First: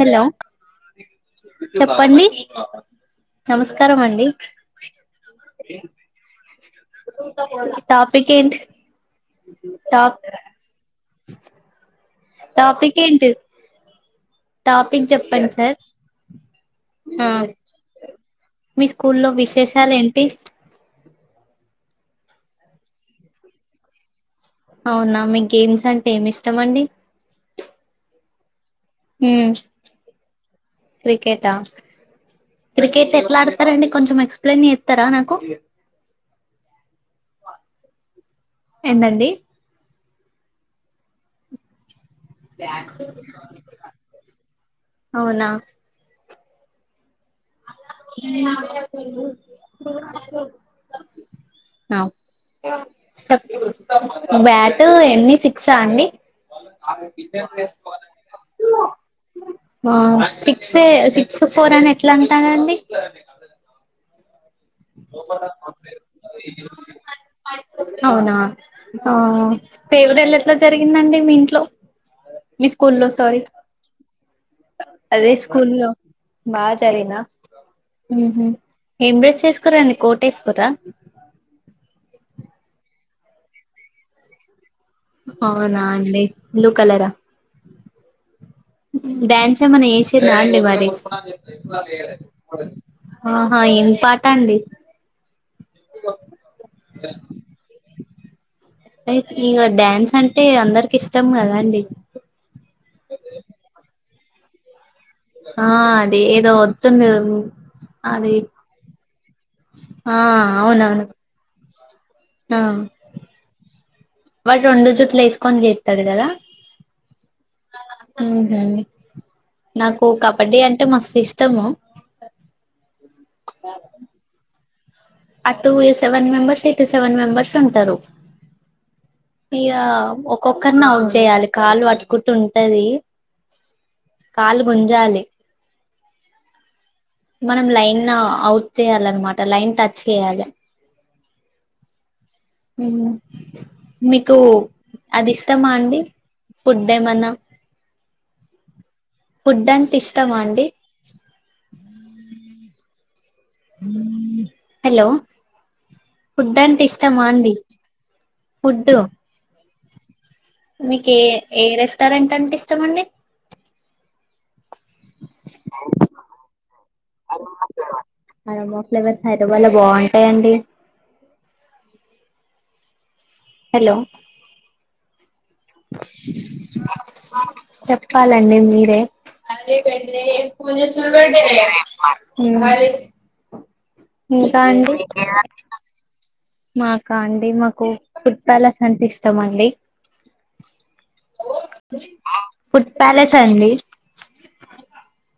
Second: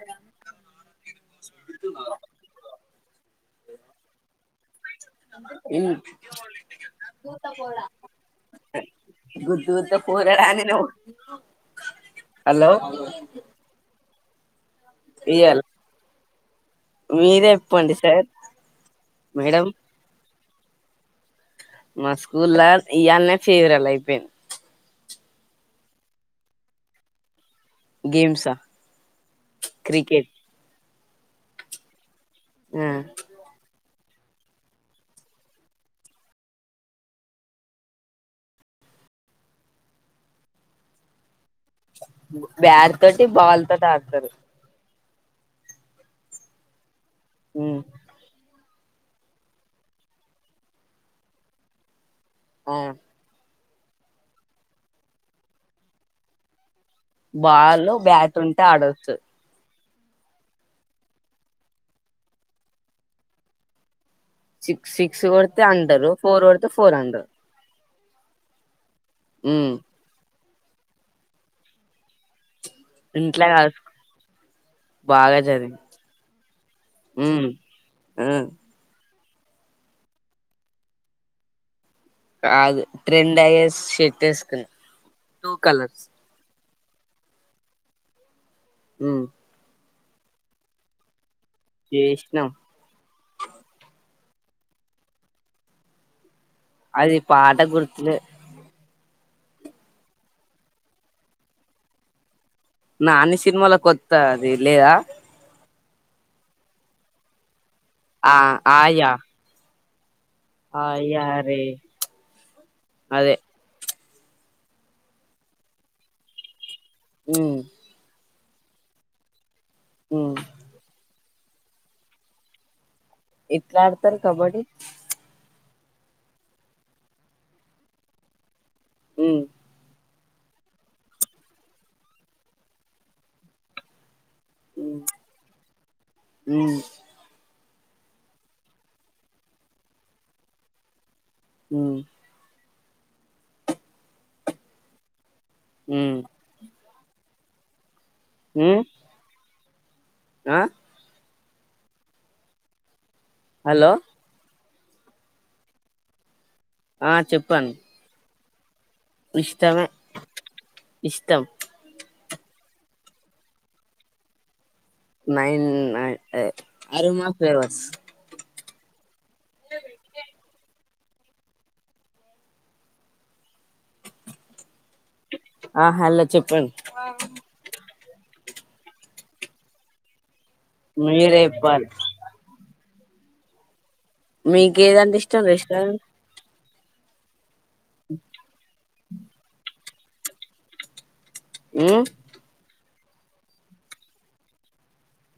Hello చెప్పండి నమస్కారం అండి టాపిక్ ఏంటి గుద్దుతో పోరాడాని నువ్వు హలో టాపిక్ ఏంటి టాపిక్ చెప్పండి ఇయ్యాల సార్ ఆ మీరే చెప్పండి సార్ మీ స్కూల్లో మేడం విశేషాలు ఏంటి మా స్కూల్లా ఇయ్యల్నే ఫేవరల్ ఐపోయింద్ అవునా మీక్ గేమ్స్ అంటే ఏమి ఇష్టమండి గేమ్సా హ్మ్ క్రికెట్ ఆ క్రికెట్ ఎట్లా ఆడ్తారండి కొంచెం ఎక్సప్లయిన్ చేస్తారా నాకు ఎందండి బ్యాట్ తోటి బాల్ తోటి ఆడతారు అవునా హ్మ్ [unintelligible] ఆ, చెప్ బ్యాట్ ఎన్ని సిక్సా అండి బాల్ బ్యాట్ ఉంటే అడొచ్చు ఆ సిక్స్ సిక్స్ ఫోర్ అని ఎట్లా అంటారండి సిక్స్ సిక్స్ కొడితే హండరు ఫోర్ కొడితే ఫోర్ హండరు అవునా ఆ ఇ ఎవిడ అట్లా జరిగిందండి మీ ఇంట్లో మీ స్కూ లో సారీ ఇంట్లో కాదు అదే బాగా స్కూ చదివి లో బాగా చలేనా ఉమ్, ఆ, ఏ కురాండి కోటేశ్వరా కాదు ట్రెండ్ అయ్యే షట్ వేసుకుని అవునా అండి బ్లూ కలరా డ్యాన్స్ మన ఏష రండి వరి ప్పుే చేసినాం మడ ఆహా ఏం పాట అండి అది పా ఆట గుర్తులేదు ఇక డ్యాన్స్ అంటే అందరికి ఇష్టం కదా అండి నాని సినిమాలో కొత్త అది లేదా ఆ అది ఏదో వత్తుంది కదా ఆ ఆయ్యా ఆ అవునవును రే ఆ అదే వాడు రెండు జట్లు వెస్కొని చేతాడు కదా ఉమ్ అవునండి నాకు ఉమ్ కబడ్డీ అంటే మస్తు ఇష్టం ఉత్తమో ఎట్లా ఆడతారు kabaddi two way seven members ఇటు సెవెన్ మెంబర్స్ ఉంటారు ఉమ్ ఇగా ఒక్ ఒకర్ని అవుట్ చేయాలి కాలు పట్టుకుంటె ఉంటది కాలు ఉమ్ గుంజాలి ఉమ్ మనం లైన్ అవుట్ చేయాలన్నమాట లైన్ టచ్ చేయాలి హుమ్ మీకు అది మా అండి ఉమ్ ఫుడ్ అదే మన్న అ ఉడ్డంపి ఇష్టమా అండి హలో హలో ఫుడ్ అంత ఇష్టమాండి ఫడ్డు ఇష్టమ మీ ఏ ఏ రెస్టోరెంట్ టె ఇష్టమండి నైన్ అరు మా ఫేర్వాస్ అరోమా ఫ్లేవర్స్ హైదరాబాద్ లో బాగుంటాయండి హలో ఆ హలో చెప్పండి చెప్పాల అండి మీర ము చూల్బర్డ మీరే చెప్పాలి అరి మీకేదంటే ఇష్టం రెస్టారెంట్ మాకాండి మక్ ఫుడ్ ప్యాలస్ అంటిష్టమాండి మ్ ప్యాలెస్ అండీ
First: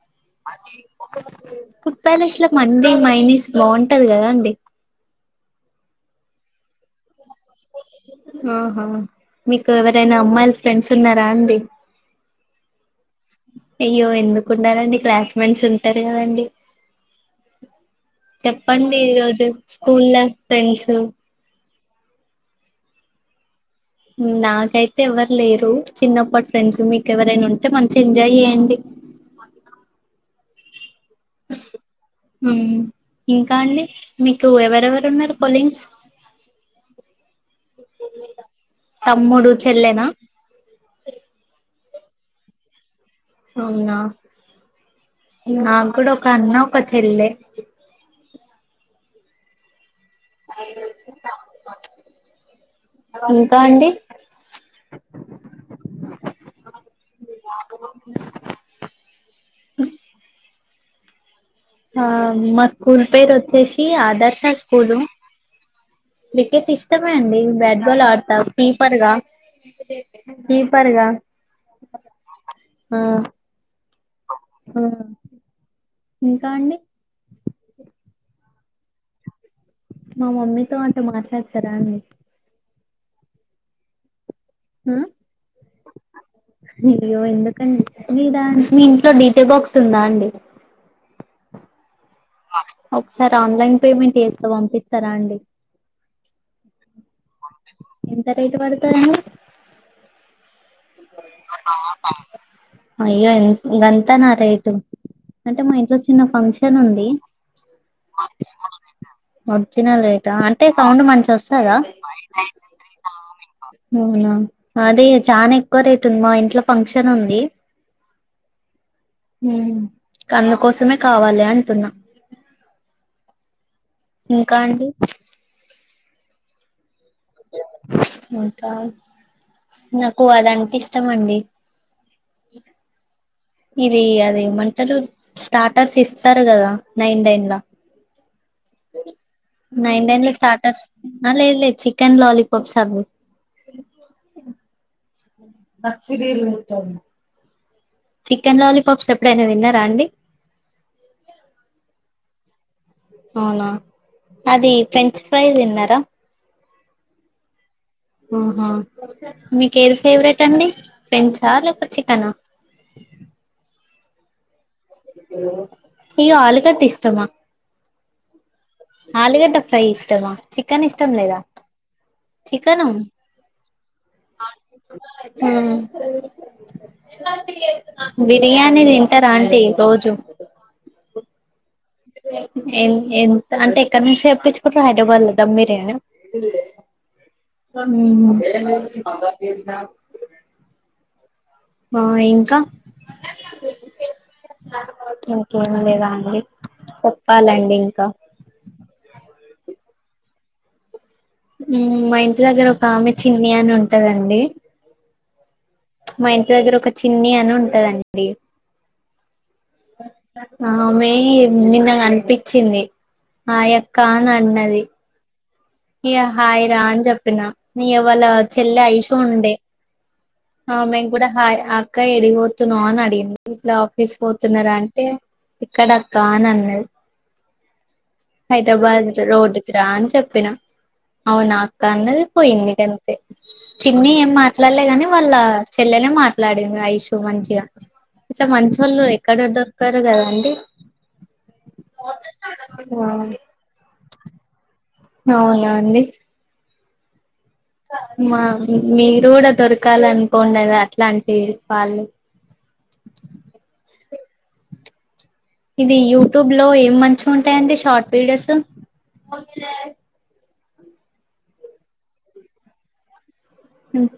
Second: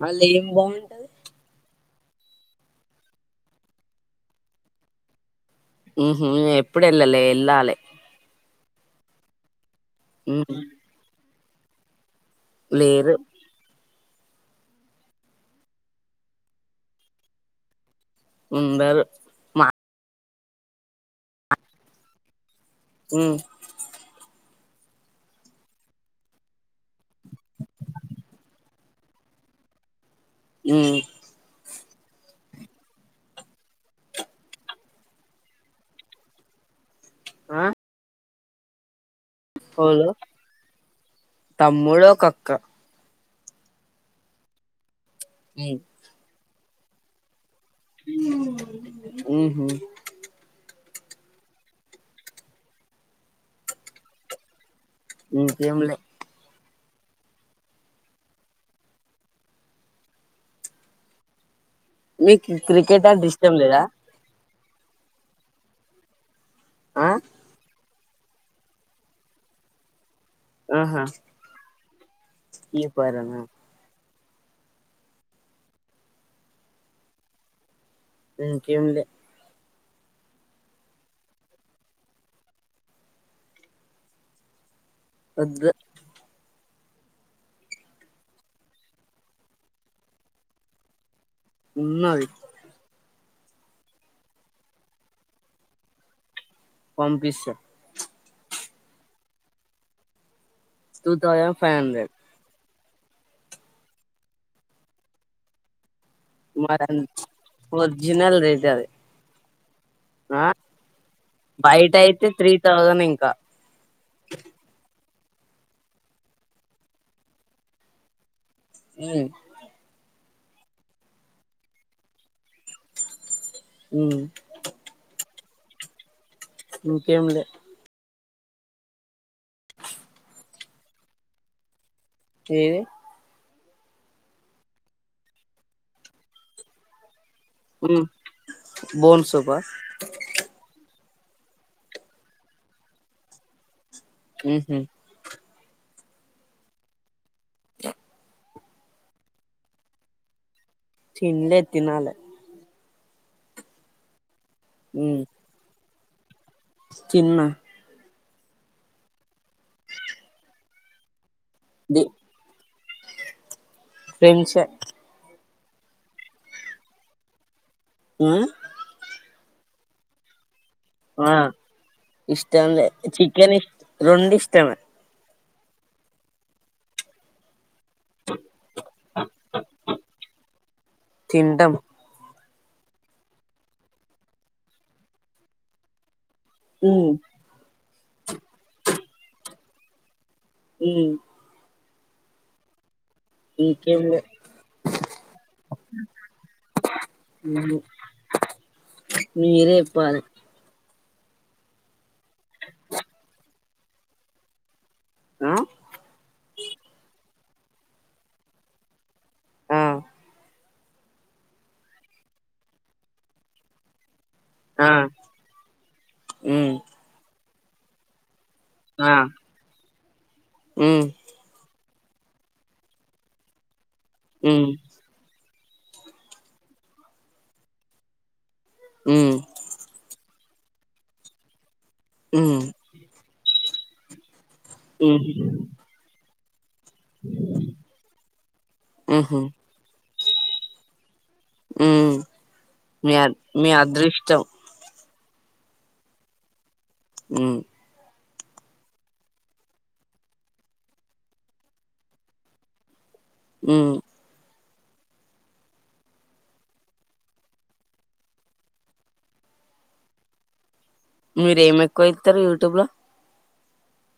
అల్లేం బావుంటది ఫుడ్ ప్యాలెస్ లో మండీ మైనిస్ బావుంటది కదండి హుహూ ఎప్పుడెళ్లలే ఎల్లాలే ఆహా మి కెవరైనా అమ్మాయిలు ఉమ్ ఫ్రెండ్స్ ఉన్నారా డి లేరు అయ్యో ఎందుకుండరండి క్లాస్మెంట్సుంటరు కదండి ఉండరు చెప్పండీరోజు మా స్కూళ్ల ఫ్రెండ్సు ఉమ్ నాకైతే ఏవ్వరు లేరు చిన్నప్పటి ఫ్రెండ్స్ మీకెవరైనా ఉంటే మంచి ఎంజాయ్ చేయండి ఉమ్ హుమ్ ఇంకా అండి మీకు ఎవరెవరున్నారు కొలీన్స్ ఆ తమ్ముడు చెల్లెనా మూడు ఒకక్కా ఔనా ఉమ్ నాగ్గూడ ఒక్ కన్న ఒక చెల్లె ఊహూ ఇంకా అండి ఇంకేం లే ఆ మీకు మా స్కూల్ క్రికెట్ అంటే ఇష్టం లేదా పేరొచ్చేశి ఆదర్శ పూలు క్రికెట్ ఆ ఇష్టమే అండి బ్యాడ్ ఫుట్బల్ ఆడతా కీపర్గా కీపర్గా ఈ పరనా హ్మ్ ఇంకా అండి ఎంకేమ్లా మా మమ్మీతో అంట మాట్లాడతారా అండి హ్మ్ వొద్దు అయ్యో ఎందుకండి మీ దా మీ ఇంట్లో డీజే బాక్స్ ఉందా అండి ఉన్నాది ఒకసారి ఆన్లైన్ పేమెంట్ చేస్తా పంపిస్తారా అండి. పంపిస్తా ఎంత రేట్ పడతదండి టూ థౌజండ్ ఫైవ్ హండ్రెడ్ అయ్యో ఇ గంతనా రేటు అంటే మా ఇంట్లో చిన్న ఫంక్షన్ మరన్ ఉంది వర్జినల్ రేట్ అది ఒ చినల్ రేటా ఆ అంటే సౌండ్ మంచి వస్తదా బయట అయితే త్రీ థౌజండ్ ఇంకా అవునా అది చానీక్ ఎక్కువ రేట్ ఉంది మా ఇంట్లో ఫంక్షన్ ఉంది ఉమ్ హ్మ్ కందుకోసమే కావాలి అంటున్నా ఉమ్ ఇంకా అండి ముకేము లే మకా నాకు అద అం ఇస్తామండి ఏది ఇది అది ఏమంటారు స్టార్టర్స్ ఇస్తారు కదా నైన్ డెన్ [inaudible] బోన్ సూపా నైన్ డెన్ లో స్టార్టర్స్ అ లే లే చికెన్ లాలీపాప్స్ అడుగు ఉహు నర్సరీలు చికెన్ లాలీపాప్స్ ఎప్పుడైనా తిన్నారా అండి తినలే తినాలా అవునా అది ఫ్రెంచ్ ఉమ్ ప్రైస్ తినరా తిన్న ఆహ మీకు ఏది ఫేవరెట్ అండి ఫ్రెంచ్ టా లేకపోతే చికెన్ ఆ ఫ్రెంచ్ ఏ హలో అయ్యో ఆలుగడ్డ ఇష్టమా ఆ ఆలుగడ్డ ఫ్రై ఇష్టమా చికెన్ ఇష్టం ఆ లేదా ఇష్టం లే చికెను చికెన్ ఇష్ట రెండు ఇష్టమే ఉమ్ బిర్యానీ తింటారా అండి రోజు తింటాం ఎం ఎంత అంటే ఎక్కడ నుంచి తెప్పించుకుంటున్నారు హైదరాబాద్ లో దమ్ బిరియానియా ఉమ్ ఉమ్ పవర్ కేశిన ఉ ఆ ఇంకా ఇంకేం లే ఇంకేం లేదా అండి చెప్పాలండి ఉమ్ ఇంకా పాలే మ్ మా ఇంటి దగ్గర ఒక ఆమె చిన్ని అని ఉంటాదండి ఆ మా ఇంటి దగ్గర ఒక చిన్ని అన్నీ ఉంటదండి ఆ వస్తా ఆమె నిన్న కనిపించింది ఆ అక్క అని అన్నది ఆ ఇగ హాయ్ ఉమ్ రా అని చెప్పిన నీ అవాలదు చెల్లె ఆ ఐశంతో ఉండే ఆమె ఉమ్ కూడా హాయ్ హా అక్క ఏడీకిపోతున్నావ్ అని అడిగి న ఇగ ఉమ్ తీసుకపోతున్నారా అంటే ఇక్కడ అక్క అని అన్నది హైద్రాబాద్ ఉమ్ రోడ్డుకి రా అని చెప్పిన అవునా అన్నది ఉమ్ పోయింది గంతే చిన్ని ఎం మాట్లాలే గాని ఉమ్ వాళ్ళ చెల్లనే మట్లా లాడిన్ ఐషు మంచిగా ఇట్లా మంచోళ్ళు ఎక్కడ ఉహు దొరకరు కదా అండి ఉమ్ మీ మీ అ అదృష్టం అవునా అండి హ్మ్ మా మీరు గూడా దొరకాల అనుకోండదా అట్లాంటి పాళ్ళు హ్మ్ ఇది యూట్యూబ్ లో ఏం మంచి ఉంటాయండి షార్ట్ వీడియోసు మీరు ఏం ఎక్కువ ఎక్కువ ఇత్తరు యూట్యూబ్ లో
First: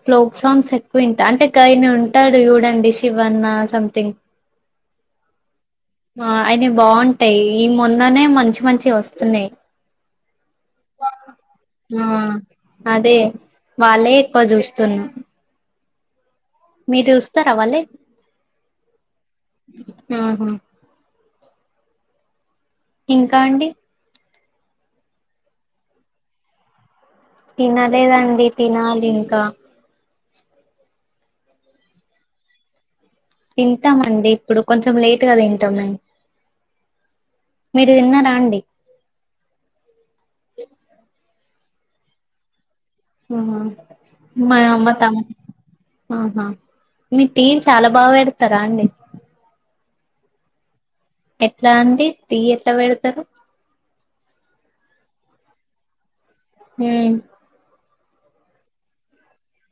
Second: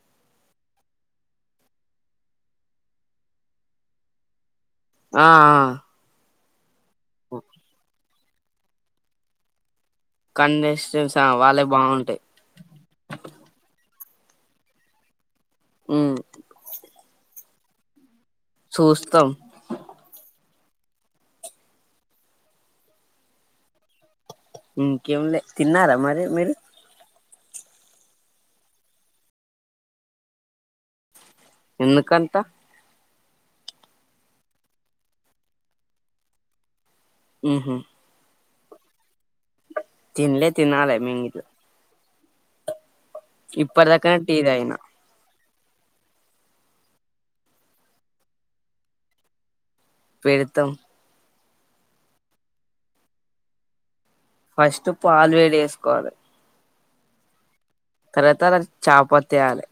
ప్లోక్ సాంగ్స్ ఎక్కువ ఇంట అంటే కాయని ఉంటాడు చూడండి శివన్నా సంథింగ్ ఆ ఆ ఆ అయిన్ బాంటాయి ఈ మొన్ ననే మంచి మంచి వస్తున్నాయ్ కండెస్ చుసా వాళ్ళే బావుంటాయి అదే వాళ్ళే ఎక్కువ చూస్తున్న హ్మ్ మీ దూస్తార వాళ్ళయ్ చూస్తం ఇంకా అండి ఇంకేం లే తిన్నారా మరి మీరు తినలేదండి తినాలింకా ఎందుకంత తింటామండి ఇప్పుడు కొంచెం లేటుగా తింటామన్ ఉహు మీరు తిన్నారా అండి తినలే తినాలి మేం గిట్ల ఊహా ఇప్పటిదాకానే టీ మా‌ తాగిన యమ్మ తం ఆహా మీరు టీ చాలా బాగా పెడతారా అండి పెడతం ఎట్లా అండి టీ ఎట్లా పెడతారు ఫస్ట్ పాలు వేడి వేసుకోవాలి ఊ తరవాత [inaudible] చాపత్ ఎయ్యాలె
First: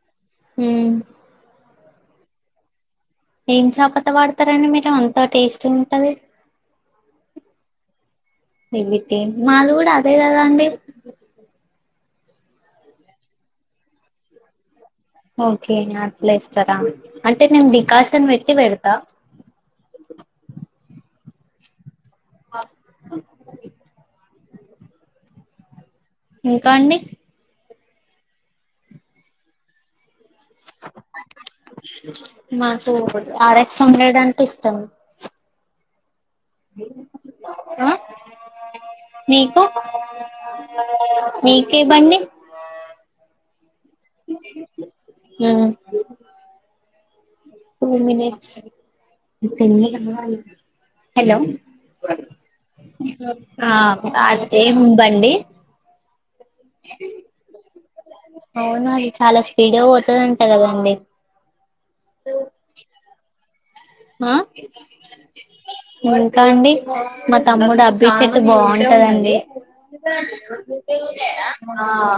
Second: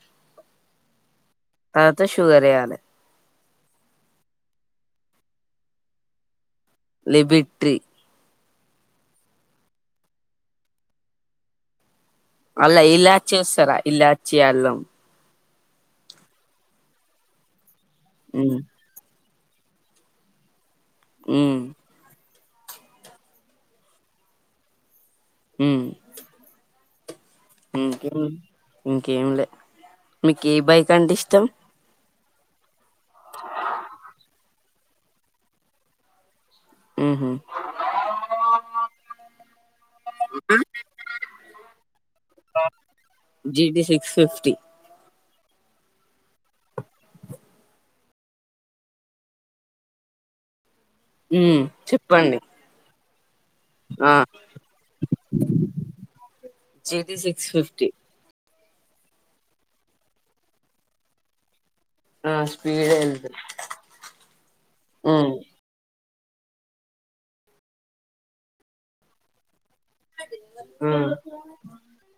ఊ తర్వాత షుగరెయ్యాలె ఏం చాపత వాడతారండి మీకేమో అంత టేస్ట్ ఉంటది లిబిట్రి ఏవిటి మాలు కూడా అదేదద అండి అల్ ఇల్లాచ్చి వస్తస్తారా ఇల్లాచ్చి అలం ఓకే నా ప్లస్స్తారా అంటే నిమ్ డి కాశన్ వెట్టి ఉమ్ పెడతా ఉ ఆ [unintelligible] ఉ ఇంకా అండి ఇంకేం ఇంకేం లే మీక్ ఏ బైక్ అంటే ఇష్టం మాతో ఆర్ ఎక్స్ హండ్రెడ్ అంటే ఇష్టం ఉహు ఆ మీకు మీకే బండి GT six fifty um two minutes [unintelligible] ఉ చెప్పండి స్పీడ్ గా ఆ అది ఏం బండి జిటి సిక్స్ ఫిఫ్టీ అవునా అది చాలా స్పీడుగా పోతుందింటా కదండి ఆ స్పీడ్ గా ఎల్తది ఆ ఇంకా అండి మా తమ్ముడు అబ్బిసెట్టు బాగుంటదండి ఉమ్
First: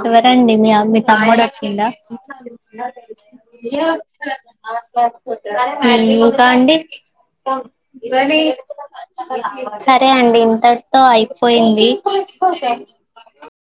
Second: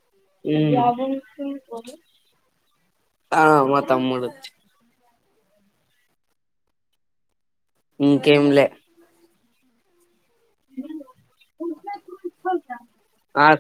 ఎవరండి మీ ఉమ్ మీ తమ్ముడు వచ్చిండా ఆ మా తమ్ముడు కాండి ఇంకేంలే సరే అండి ఇంతటితో అయిపోయింది ఆ